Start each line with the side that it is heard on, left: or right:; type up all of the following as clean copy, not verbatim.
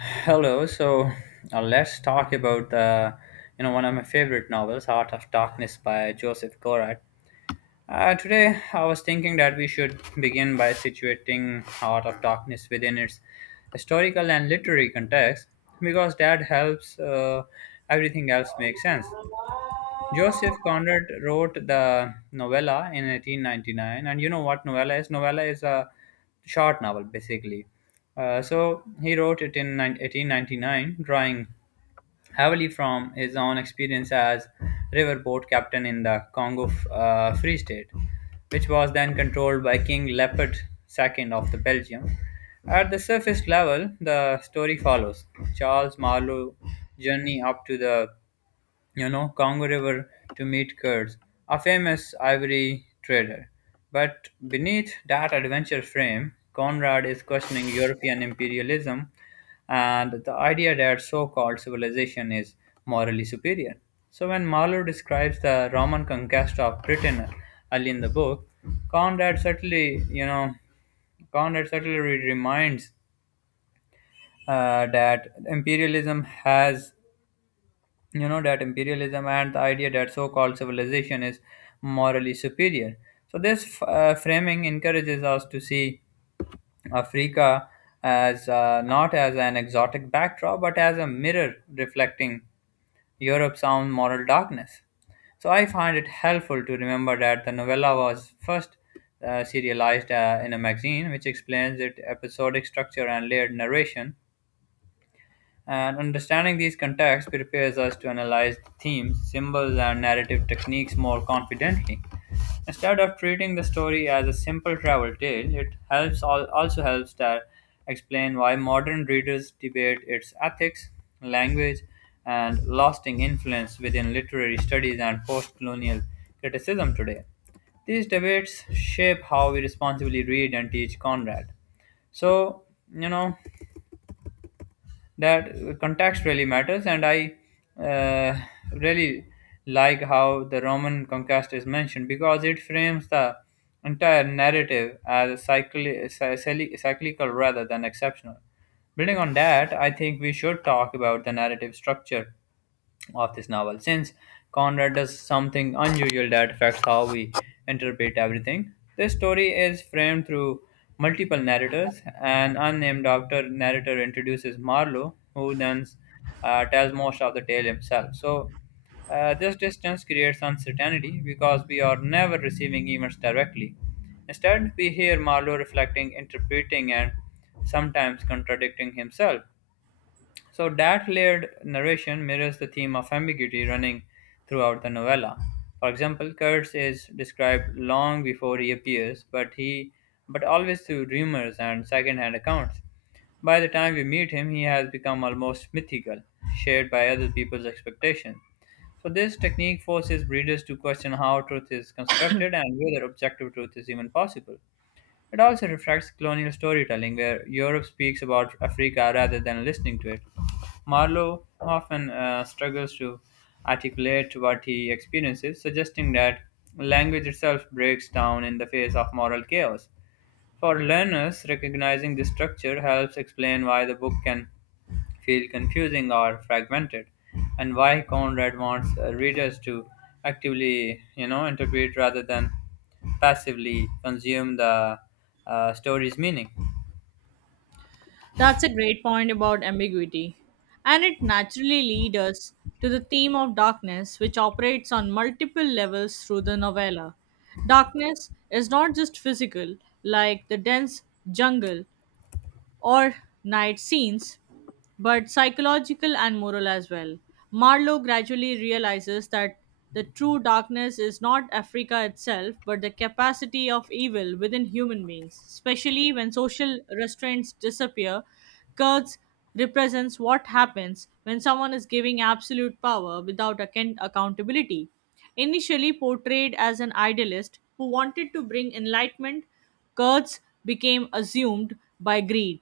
left: Hello. Let's talk about one of my favorite novels, Heart of Darkness by Joseph Conrad. Today, I was thinking that we should begin by situating Heart of Darkness within its historical and literary context, because that helps everything else make sense. Joseph Conrad wrote the novella in 1899, and you know what novella is? Novella is a short novel, basically. So he wrote it in 9 1899, drawing heavily from his own experience as riverboat captain in the Congo Free State, which was then controlled by King Leopold II of the Belgium. At the surface level, the story follows Charles Marlowe's journey up to the, Congo River to meet Kurz, a famous ivory trader. But beneath that adventure frame, Conrad is questioning European imperialism and the idea that so called civilization is morally superior. So, when Marlowe describes the Roman conquest of Britain early in the book, Conrad certainly, you know, Conrad certainly reminds that imperialism has, that imperialism and the idea that so-called civilization is morally superior. So framing encourages us to see Africa as, not as an exotic backdrop but as a mirror reflecting Europe's own moral darkness. So I find it helpful to remember that the novella was first serialized in a magazine, which explains its episodic structure and layered narration, and understanding these contexts prepares us to analyze themes, symbols, and narrative techniques more confidently. Instead of treating the story as a simple travel tale, it also helps to explain why modern readers debate its ethics, language, and lasting influence within literary studies and post-colonial criticism today. These debates shape how we responsibly read and teach Conrad. So, you know, that context really matters, and I uh, really like how the Roman conquest is mentioned because it frames the entire narrative as cyclical rather than exceptional. Building on that, I think we should talk about the narrative structure of this novel, since Conrad does something unusual that affects how we interpret everything. This story is framed through multiple narrators. An unnamed doctor narrator introduces Marlowe, who then tells most of the tale himself. So this distance creates uncertainty because we are never receiving emails directly. Instead, we hear Marlowe reflecting, interpreting, and sometimes contradicting himself. So that layered narration mirrors the theme of ambiguity running throughout the novella. For example, Kurtz is described long before he appears, but always through rumors and second-hand accounts. By the time we meet him, he has become almost mythical, shared by other people's expectations. So this technique forces readers to question how truth is constructed and whether objective truth is even possible. It also reflects colonial storytelling, where Europe speaks about Africa rather than listening to it. Marlowe often struggles to articulate what he experiences, suggesting that language itself breaks down in the face of moral chaos. For learners, recognizing this structure helps explain why the book can feel confusing or fragmented, and why Conrad wants readers to actively, interpret rather than passively consume the story's meaning.
right: That's a great point about ambiguity. And it naturally leads us to the theme of darkness, which operates on multiple levels through the novella. Darkness is not just physical, like the dense jungle, or night scenes, but psychological and moral as well. Marlowe gradually realizes that the true darkness is not Africa itself, but the capacity of evil within human beings, especially when social restraints disappear. Kurtz represents what happens when someone is giving absolute power without accountability. Initially portrayed as an idealist who wanted to bring enlightenment, Kurtz became assumed by greed,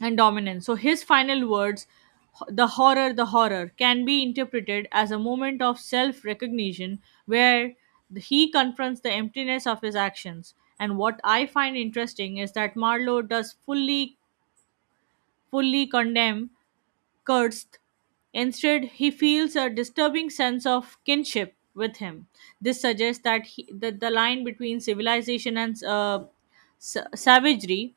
right: and dominance. So his final words, the horror, can be interpreted as a moment of self recognition where he confronts the emptiness of his actions. And what I find interesting is that Marlowe does fully condemn Kurtz. Instead, he feels a disturbing sense of kinship with him. This suggests that the line between civilization and savagery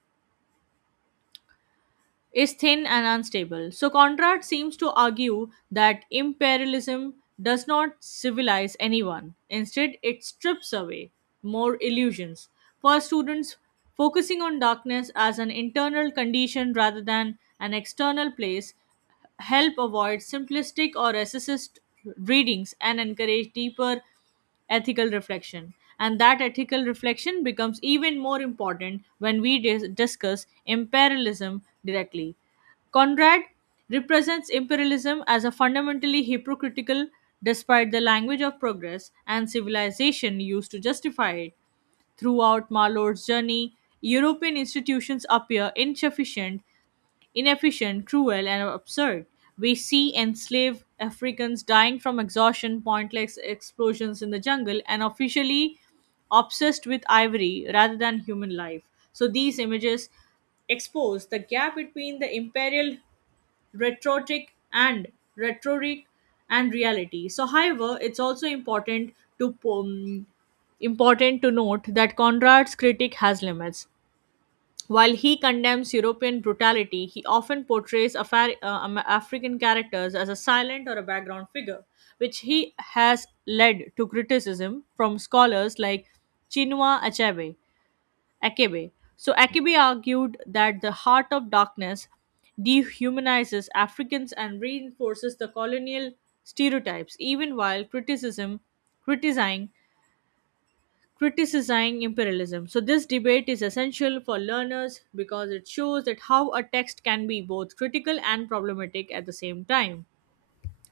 right: is thin and unstable. So Conrad seems to argue that imperialism does not civilize anyone. Instead, it strips away more illusions. For students, focusing on darkness as an internal condition rather than an external place help avoid simplistic or racist readings and encourage deeper ethical reflection. And that ethical reflection becomes even more important when we discuss imperialism directly. Conrad represents imperialism as a fundamentally hypocritical, despite the language of progress and civilization used to justify it. Throughout Marlowe's journey, European institutions appear insufficient inefficient, cruel, and absurd. We see enslaved Africans dying from exhaustion, pointless explosions in the jungle, and officially obsessed with ivory rather than human life. So these images expose the gap between the imperial rhetoric and rhetoric and reality. So, however, it's also important to note that Conrad's critique has limits. While he condemns European brutality, he often portrays African characters as a silent or a background figure, which he has led to criticism from scholars like Chinua Achebe. Achebe. So Achebe argued that the heart of darkness dehumanizes Africans and reinforces the colonial stereotypes, even while criticism criticizing criticizing imperialism. So, this debate is essential for learners because it shows that how a text can be both critical and problematic at the same time.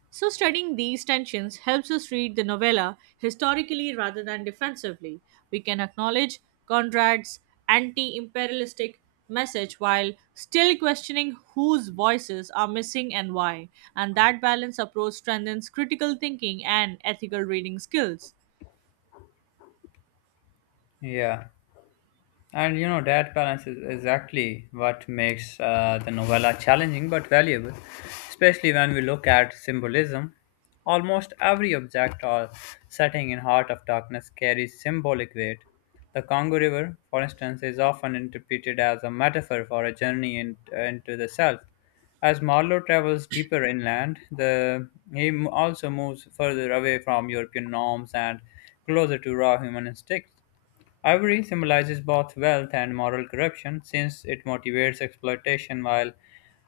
right: So, studying these tensions helps us read the novella historically rather than defensively. We can acknowledge Conrad's anti imperialistic message while still questioning whose voices are missing and why. And that balanced approach strengthens critical thinking and ethical reading skills.
left: Yeah. And you know, that balance is exactly what makes the novella challenging but valuable, especially when we look at symbolism. Almost every object or setting in Heart of Darkness carries symbolic weight. The Congo River, for instance, is often interpreted as a metaphor for a journey into the self. As Marlowe travels deeper inland, also moves further away from European norms and closer to raw human instincts. Ivory symbolizes both wealth and moral corruption, since it motivates exploitation while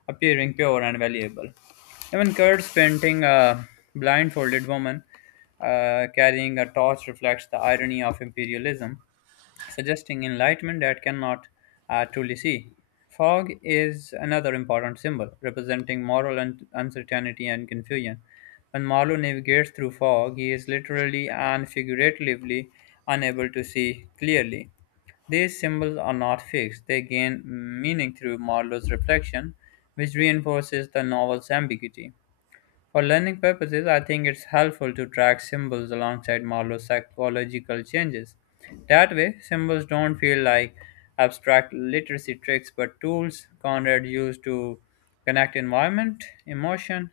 left: appearing pure and valuable. Even Kurt's painting, a blindfolded woman carrying a torch, reflects the irony of imperialism, suggesting enlightenment that cannot truly see. Fog is another important symbol, representing uncertainty and confusion. When Marlowe navigates through fog, he is literally and figuratively unable to see clearly. These symbols are not fixed; they gain meaning through Marlowe's reflection, which reinforces the novel's ambiguity. For learning purposes, I think it's helpful to track symbols alongside Marlowe's psychological changes. That way, symbols don't feel like abstract literacy tricks but tools Conrad used to connect environment, emotion,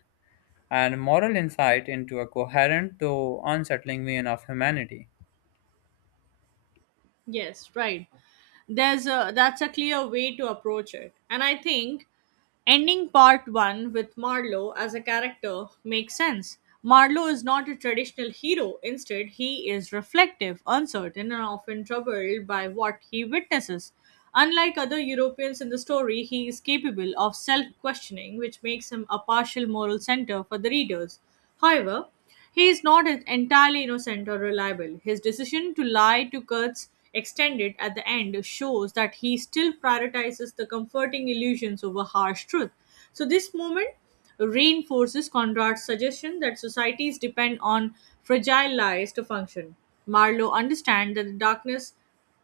left: and moral insight into a coherent, though unsettling vein of humanity.
right: Yes, right. There's a That's a clear way to approach it. And I think ending part 1 with Marlowe as a character makes sense. Marlowe is not a traditional hero. Instead, he is reflective, uncertain, and often troubled by what he witnesses. Unlike other Europeans in the story, he is capable of self questioning, which makes him a partial moral center for the readers. However, he is not entirely innocent or reliable. His decision to lie to Kurt's extended at the end shows that he still prioritizes the comforting illusions over harsh truth. So this moment reinforces Conrad's suggestion that societies depend on fragile lies to function. Marlowe understands that the darkness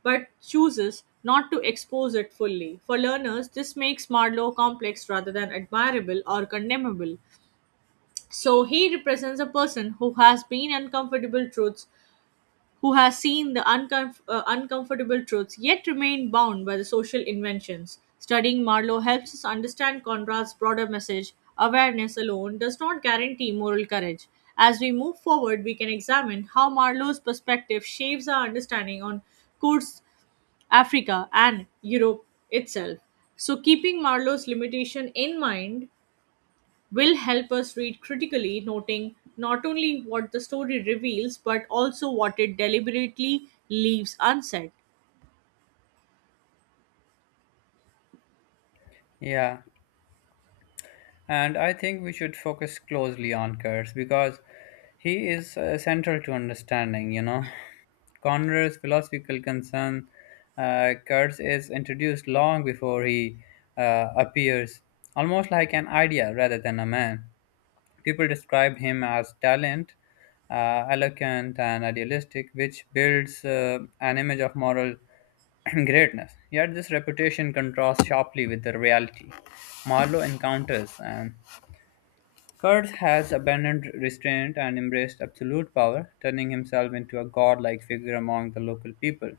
right: but chooses not to expose it fully. For learners, this makes Marlowe complex rather than admirable or condemnable. So he represents a person who has been uncomfortable truths, who has seen the uncomfortable truths, yet remain bound by the social inventions. Studying Marlowe helps us understand Conrad's broader message. Awareness alone does not guarantee moral courage. As we move forward, we can examine how Marlowe's perspective shapes our understanding on Kurds, Africa, and Europe itself. So, keeping Marlowe's limitation in mind, will help us read critically, noting not only what the story reveals but also what it deliberately leaves unsaid.
left: Yeah, and I think we should focus closely on Kurtz because he is central to understanding, you know, Conrad's philosophical concern. Kurtz is introduced long before he appears, almost like an idea rather than a man. People described him as talent, eloquent, and idealistic, which builds an image of moral greatness. Yet this reputation contrasts sharply with the reality Marlowe encounters. And Kurtz has abandoned restraint and embraced absolute power, turning himself into a godlike figure among the local people.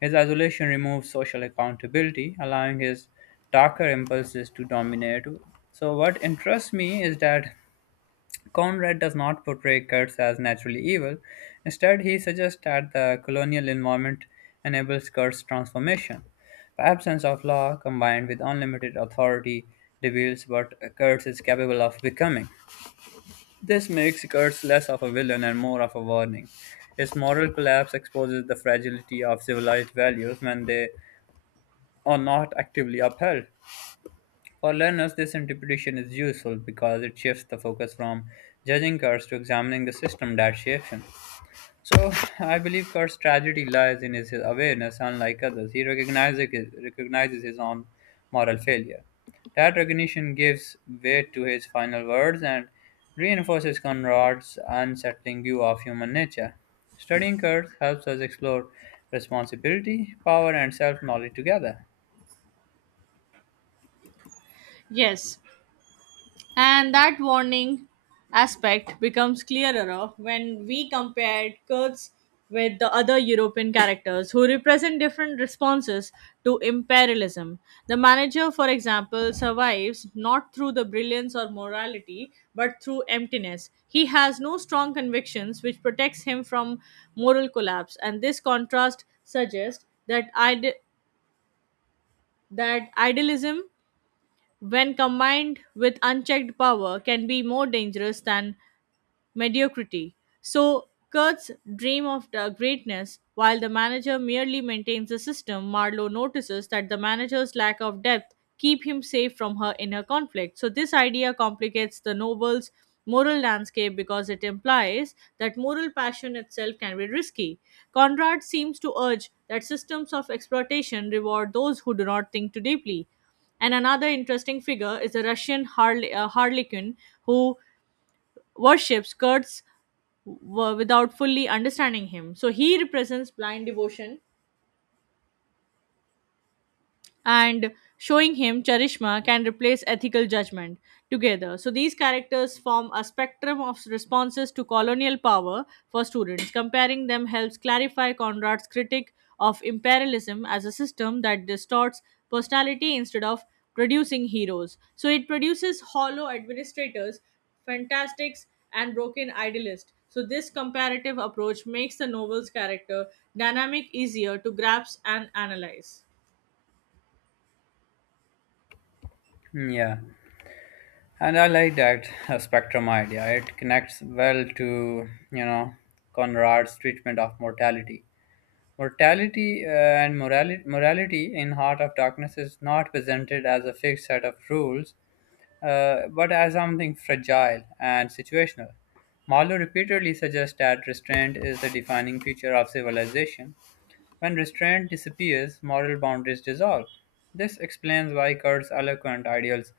left: His isolation removes social accountability, allowing his darker impulses to dominate. So, what interests me is that Conrad does not portray Kurtz as naturally evil; instead, he suggests that the colonial environment enables Kurtz's transformation. The absence of law combined with unlimited authority reveals what Kurtz is capable of becoming. This makes Kurtz less of a villain and more of a warning. His moral collapse exposes the fragility of civilized values when they are not actively upheld. For learners, this interpretation is useful because it shifts the focus from judging Kurtz to examining the system that shapes him. So, I believe Kurtz's tragedy lies in his awareness. Unlike others, he recognizes his own moral failure. That recognition gives weight to his final words and reinforces Conrad's unsettling view of human nature. Studying Kurtz helps us explore responsibility, power, and self knowledge together.
right: Yes, and that warning aspect becomes clearer when we compared Kurds with the other European characters who represent different responses to imperialism. The manager, for example, survives not through the brilliance or morality, but through emptiness. He has no strong convictions which protects him from moral collapse, and this contrast suggests that idealism when combined with unchecked power, can be more dangerous than mediocrity. So Kurt's dream of the greatness, while the manager merely maintains the system, Marlowe notices that the manager's lack of depth keep him safe from her inner conflict. So this idea complicates the novel's moral landscape because it implies that moral passion itself can be risky. Conrad seems to urge that systems of exploitation reward those who do not think too deeply. And another interesting figure is the Russian harlequin who worships Kurtz without fully understanding him. So he represents blind devotion and showing him Charishma can replace ethical judgment together. So these characters form a spectrum of responses to colonial power for students. Comparing them helps clarify Conrad's critique of imperialism as a system that distorts personality instead of producing heroes. So it produces hollow administrators, fantastics, and broken idealists. So this comparative approach makes the novel's character dynamic easier to grasp and analyze.
left: Hmm, yeah. And I like that spectrum idea. It connects well to, you know, Conrad's treatment of mortality. Morality in Heart of Darkness is not presented as a fixed set of rules, but as something fragile and situational. Marlowe repeatedly suggests that restraint is the defining feature of civilization; when restraint disappears, moral boundaries dissolve. This explains why Kurt's eloquent ideals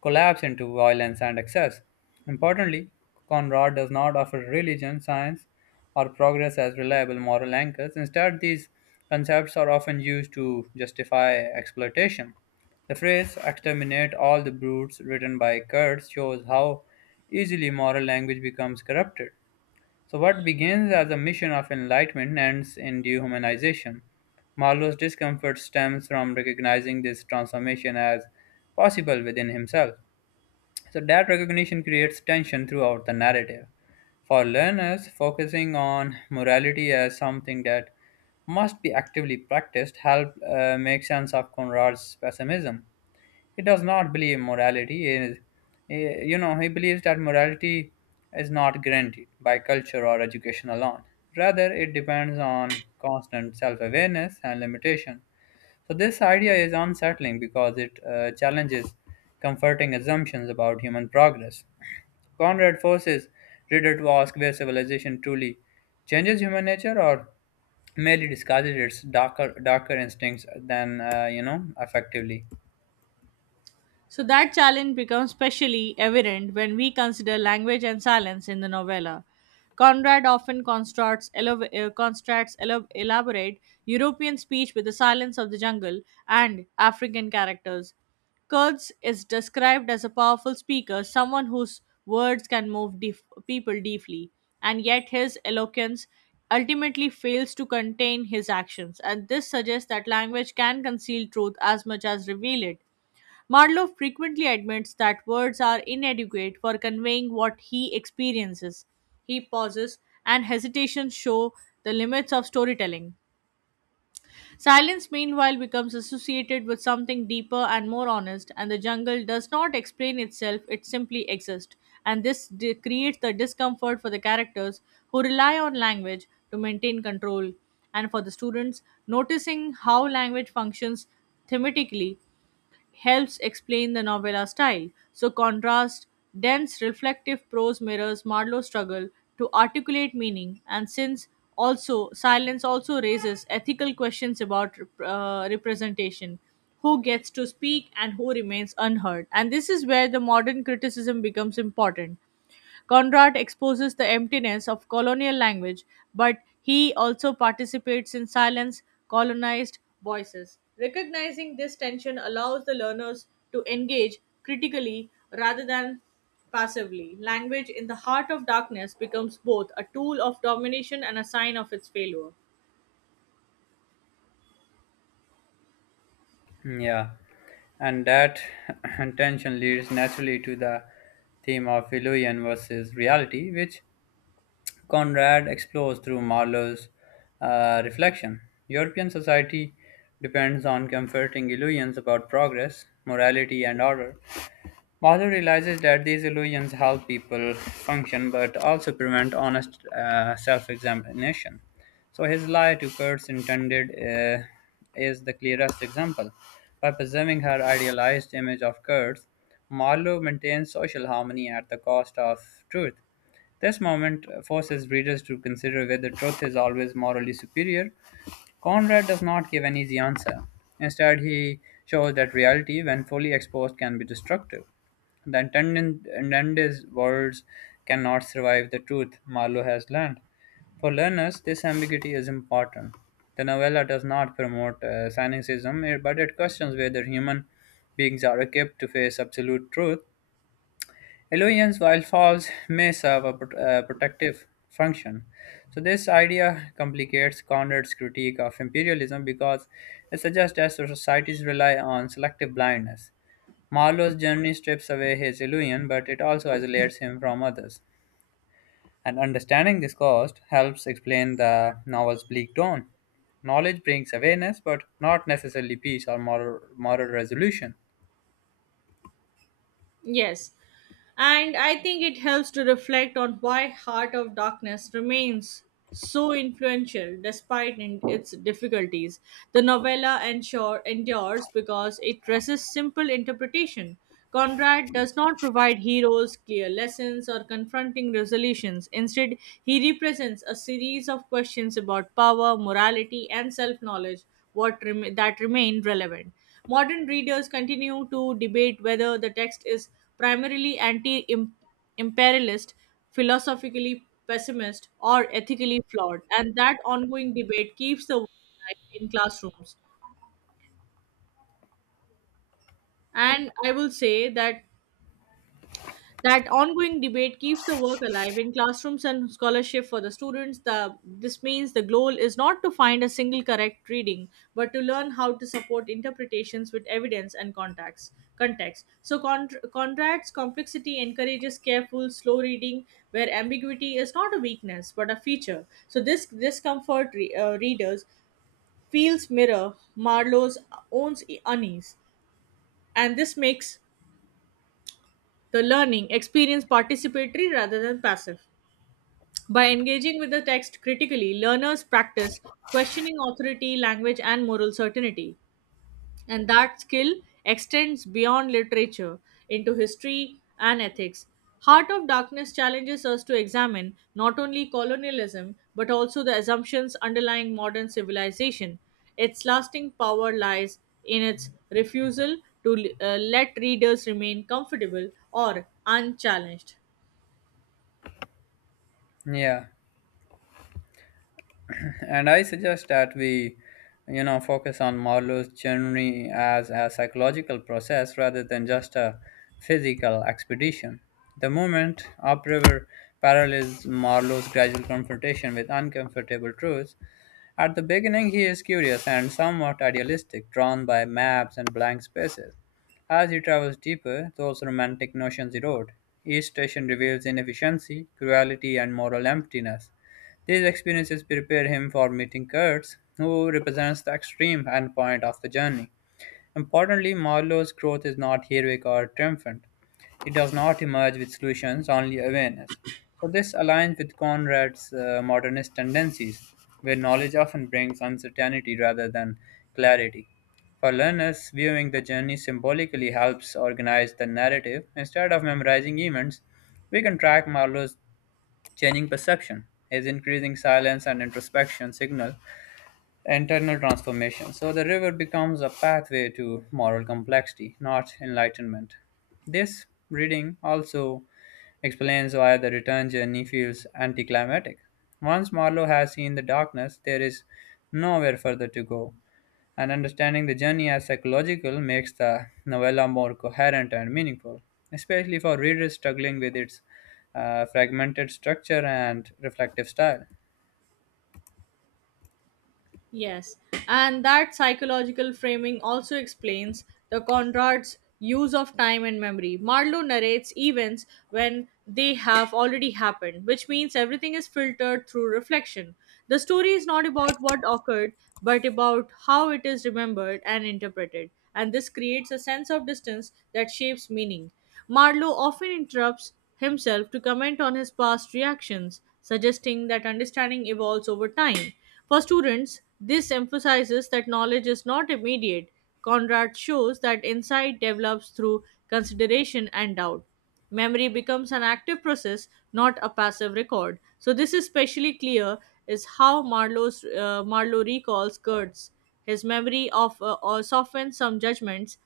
left: collapse into violence and excess. Importantly, Conrad does not offer religion, science, or progress as reliable moral anchors. Instead, these concepts are often used to justify exploitation. The phrase exterminate all the brutes, written by Kurtz, shows how easily moral language becomes corrupted. So, what begins as a mission of enlightenment ends in dehumanization. Marlowe's discomfort stems from recognizing this transformation as possible within himself. So, that recognition creates tension throughout the narrative. For learners, focusing on morality as something that must be actively practiced help make sense of Conrad's pessimism. He does not believe morality is, eh, you know, He believes that morality is not guaranteed by culture or education alone. Rather, it depends on constant self awareness and limitation. So, this idea is unsettling because it challenges comforting assumptions about human progress. Conrad forces reader to ask where civilization truly changes human nature or merely disguises its darker instincts than, effectively.
right: So that challenge becomes specially evident when we consider language and silence in the novella. Conrad often constructs elaborate European speech with the silence of the jungle and African characters. Kurtz is described as a powerful speaker, someone whose words can move deep people deeply, and yet his eloquence ultimately fails to contain his actions. And this suggests that language can conceal truth as much as reveal it, Marlowe frequently admits that words are inadequate for conveying what he experiences. He pauses, and hesitations show the limits of storytelling. Silence, meanwhile, becomes associated with something deeper and more honest, and the jungle does not explain itself, it simply exists. And this creates the discomfort for the characters who rely on language to maintain control, and for the students, noticing how language functions thematically helps explain the novella style. So, contrast, dense, reflective prose mirrors Marlowe's struggle to articulate meaning, and since also silence also raises ethical questions about representation who gets to speak and who remains unheard and this is where the modern criticism becomes important Conrad exposes the emptiness of colonial language, but he also participates in silence colonized voices. Recognizing this tension allows the learners to engage critically rather than passively. Language in the heart of darkness becomes both a tool of domination and a sign of its failure.
left: Yeah, and that tension leads naturally to the theme of illusion versus reality, which Conrad explores through Marlowe's reflection. European society depends on comforting illusions about progress, morality, and order. Marlowe realizes that these illusions help people function but also prevent honest self examination. So, his lie to Kurt's intended is the clearest example. By preserving her idealized image of Kurtz, Marlowe maintains social harmony at the cost of truth. This moment forces readers to consider whether truth is always morally superior. Conrad does not give an easy answer. Instead, he shows that reality, when fully exposed, can be destructive. The attendant's words cannot survive the truth Marlowe has learned. For learners, this ambiguity is important. The novella does not promote cynicism, but it questions whether human beings are equipped to face absolute truth. Illusions, while false, may serve a protective function. So, this idea complicates Conrad's critique of imperialism because it suggests that societies rely on selective blindness. Marlowe's journey strips away his illusion, but it also isolates him from others. And understanding this cost helps explain the novel's bleak tone. Knowledge brings awareness, but not necessarily peace or moral resolution.
right: Yes. And I think it helps to reflect on why Heart of Darkness remains so influential despite in its difficulties. The novella endures because it resists simple interpretation. Conrad does not provide heroes clear lessons or confronting resolutions. Instead, he represents a series of questions about power, morality, and self knowledge that remain relevant. Modern readers continue to debate whether the text is primarily anti imperialist, philosophically pessimist, or ethically flawed, and that ongoing debate keeps the work alive in classrooms. And I will say that that ongoing debate keeps the work alive in classrooms and scholarship for the students. This means the goal is not to find a single correct reading, but to learn how to support interpretations with evidence and context. So, Conrad's complexity encourages careful, slow reading, where ambiguity is not a weakness but a feature. So, this discomfort readers feels mirror Marlowe's own unease, and this makes the learning experience participatory rather than passive. By engaging with the text critically, learners practice questioning authority, language, and moral certainty. And that skill extends beyond literature into history and ethics. Heart of Darkness challenges us to examine not only colonialism but also the assumptions underlying modern civilization. Its lasting power lies in its refusal to let readers remain comfortable or unchallenged.
left: Yeah. And I suggest that we, focus on Marlowe's journey as a psychological process rather than just a physical expedition. The movement upriver parallels Marlowe's gradual confrontation with uncomfortable truths. At the beginning, he is curious and somewhat idealistic, drawn by maps and blank spaces. As he travels deeper, those romantic notions erode. Each station reveals inefficiency, cruelty, and moral emptiness. These experiences prepare him for meeting Kurtz, who represents the extreme endpoint of the journey. Importantly, Marlowe's growth is not heroic or triumphant. It does not emerge with solutions, only awareness. So, this aligns with Conrad's modernist tendencies, where knowledge often brings uncertainty rather than clarity. For learners, viewing the journey symbolically helps organize the narrative. Instead of memorizing events, we can track Marlowe's changing perception. His increasing silence and introspection signal internal transformation. So the river becomes a pathway to moral complexity, not enlightenment. This reading also explains why the return journey feels anticlimactic. Once Marlowe has seen the darkness, there is nowhere further to go, and understanding the journey as psychological makes the novella more coherent and meaningful, especially for readers struggling with its fragmented structure and reflective style.
right: Yes, and that psychological framing also explains the Conrad's use of time and memory. Marlowe narrates events when they have already happened, which means everything is filtered through reflection. The story is not about what occurred, but about how it is remembered and interpreted, and this creates a sense of distance that shapes meaning. Marlowe often interrupts himself to comment on his past reactions, suggesting that understanding evolves over time. For students, this emphasizes that knowledge is not immediate. Conrad shows that insight develops through consideration and doubt. Memory becomes an active process, not a passive record. So this is especially clear is how Marlowe recalls Kurtz. His memory of or softens some judgments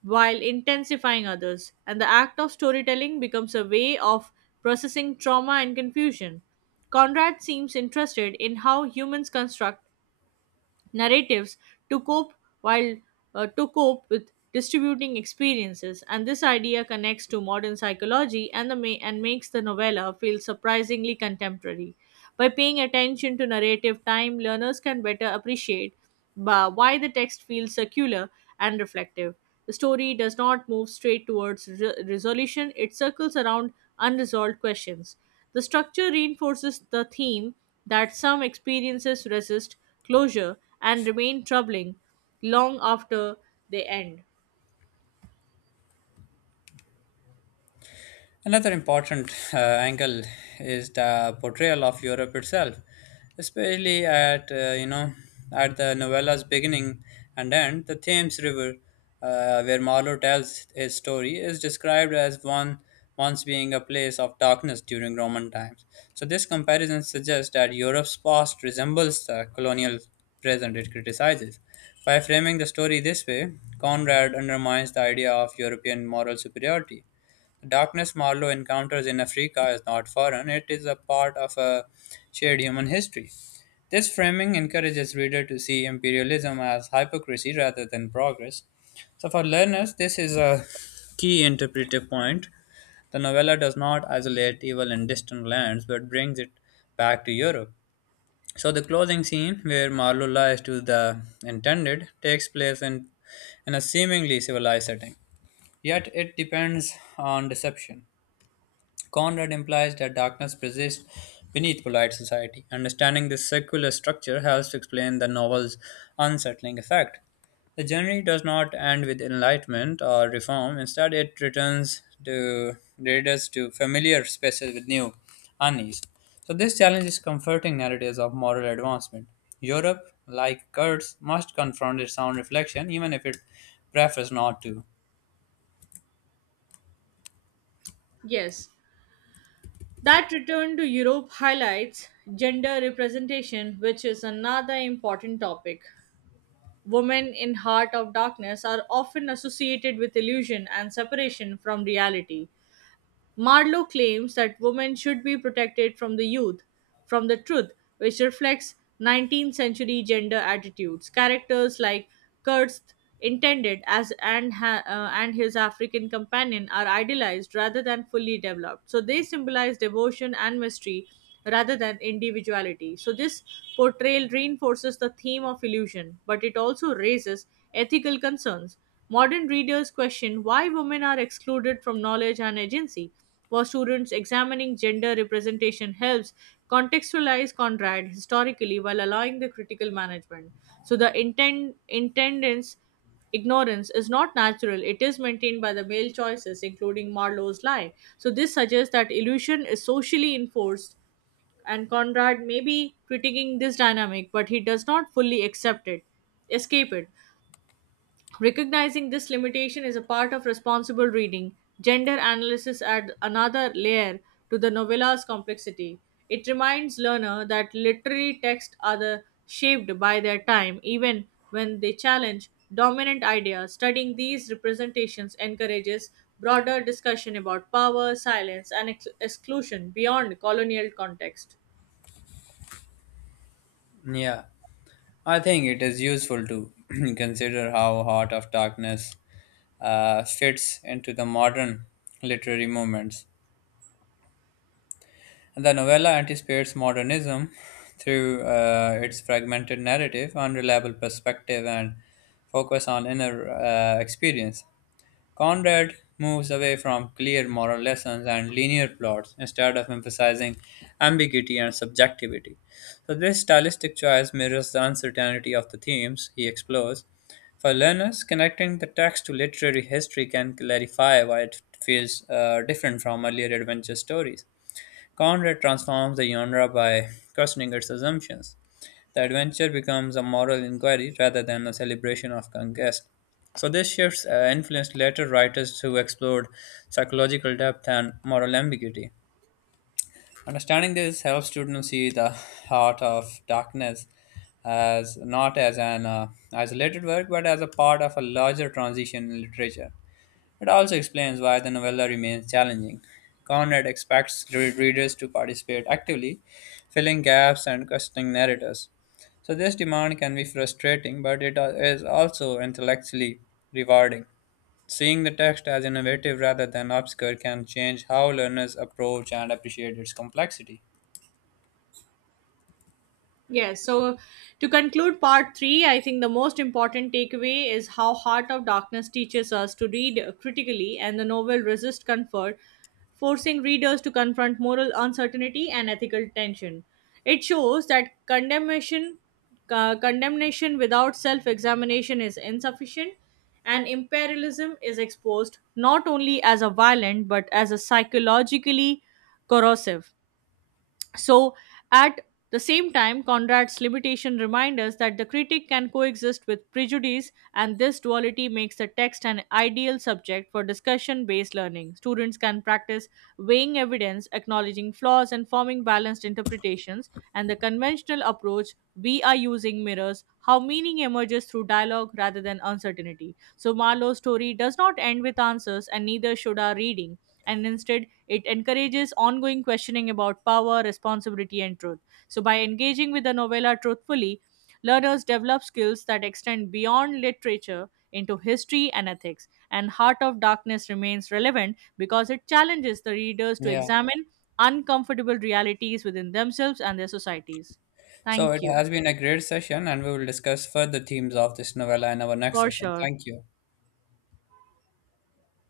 right: while intensifying others, and the act of storytelling becomes a way of processing trauma and confusion. Conrad seems interested in how humans construct narratives to cope while to cope with distributing experiences and this idea connects to modern psychology and makes the novella feel surprisingly contemporary by paying attention to narrative time learners can better appreciate why the text feels circular and reflective the story does not move straight towards resolution it circles around unresolved questions the structure reinforces the theme that some experiences resist closure and remain troubling long after they end.
left: Another important angle is the portrayal of Europe itself, especially at you know at the novella's beginning and end. The Thames River, where Marlowe tells his story, is described as one once being a place of darkness during Roman times. So this comparison suggests that Europe's past resembles the colonial present it criticizes. By framing the story this way, Conrad undermines the idea of European moral superiority. Darkness Marlowe encounters in Africa is not foreign, it is a part of a shared human history. This framing encourages reader to see imperialism as hypocrisy rather than progress. So for learners, this is a key interpretive point. The novella does not isolate evil in distant lands but brings it back to Europe. So the closing scene where Marlowe lies to the intended takes place in a seemingly civilized setting. Yet it depends on deception. Conrad implies that darkness persists beneath polite society. Understanding this circular structure helps to explain the novel's unsettling effect. The journey does not end with enlightenment or reform, instead, it returns to readers to familiar spaces with new unease. So, this challenges comforting narratives of moral advancement. Europe, like Kurtz, must confront its own reflection, even if it prefers not to.
right: Yes, that return to Europe highlights gender representation, which is another important topic. Women in Heart of Darkness are often associated with illusion and separation from reality, Marlowe claims that women should be protected from the youth, from the truth, which reflects 19th century gender attitudes. Characters like Kurtz intended and his African companion are idealized rather than fully developed. So they symbolize devotion and mystery rather than individuality. So this portrayal reinforces the theme of illusion, but it also raises ethical concerns Modern readers question why women are excluded from knowledge and agency. For students, examining gender representation helps contextualize Conrad historically while allowing the critical management. So the intent intendance ignorance is not natural it is maintained by the male choices including marlowe's lie so this suggests that illusion is socially enforced and conrad may be critiquing this dynamic but he does not fully accept it escape it Recognizing this limitation is a part of responsible reading. Gender analysis adds another layer to the novella's complexity. It reminds learner that literary texts shaped by their time, even when they challenge dominant ideas. Studying these representations encourages broader discussion about power, silence, and exclusion beyond colonial context.
left: Yeah. I think it is useful to consider how Heart of Darkness fits into the modern literary movements. The novella anticipates modernism through its fragmented narrative, unreliable perspective, and focus on inner experience. Conrad moves away from clear moral lessons and linear plots instead of emphasizing ambiguity and subjectivity. So, this stylistic choice mirrors the uncertainty of the themes he explores. For learners, connecting the text to literary history can clarify why it feels different from earlier adventure stories. Conrad transforms the genre by questioning its assumptions. The adventure becomes a moral inquiry rather than a celebration of conquest. So, these shifts influenced later writers who explored psychological depth and moral ambiguity. Understanding this helps students see the Heart of Darkness as not as an isolated work but as a part of a larger transition in literature. It also explains why the novella remains challenging. Conrad expects readers to participate actively, filling gaps and questioning narrators. So, this demand can be frustrating, but it is also intellectually rewarding. Seeing the text as innovative rather than obscure can change how learners approach and appreciate its complexity.
right: Yes, so to conclude part three, I think the most important takeaway is how Heart of Darkness teaches us to read critically and the novel resists comfort, forcing readers to confront moral uncertainty and ethical tension. It shows that condemnation without self examination is insufficient, and imperialism is exposed not only as a violent but as a psychologically corrosive. So, at the same time, Conrad's limitation reminds us that the critic can coexist with prejudice, and this duality makes the text an ideal subject for discussion based learning. Students can practice weighing evidence, acknowledging flaws, and forming balanced interpretations, and the conventional approach we are using mirrors how meaning emerges through dialogue rather than uncertainty. So, Marlowe's story does not end with answers, and neither should our reading, and instead it encourages ongoing questioning about power, responsibility, and truth. So, by engaging with the novella truthfully, learners develop skills that extend beyond literature into history and ethics. And Heart of Darkness remains relevant because it challenges the readers to
left: Yeah.
right: examine uncomfortable realities within themselves and their societies.
left: So, it
right: Thank you.
left: has been a great session, and we will discuss further themes of this novella in our next
right: For
left: session.
right: sure.
left: Thank you.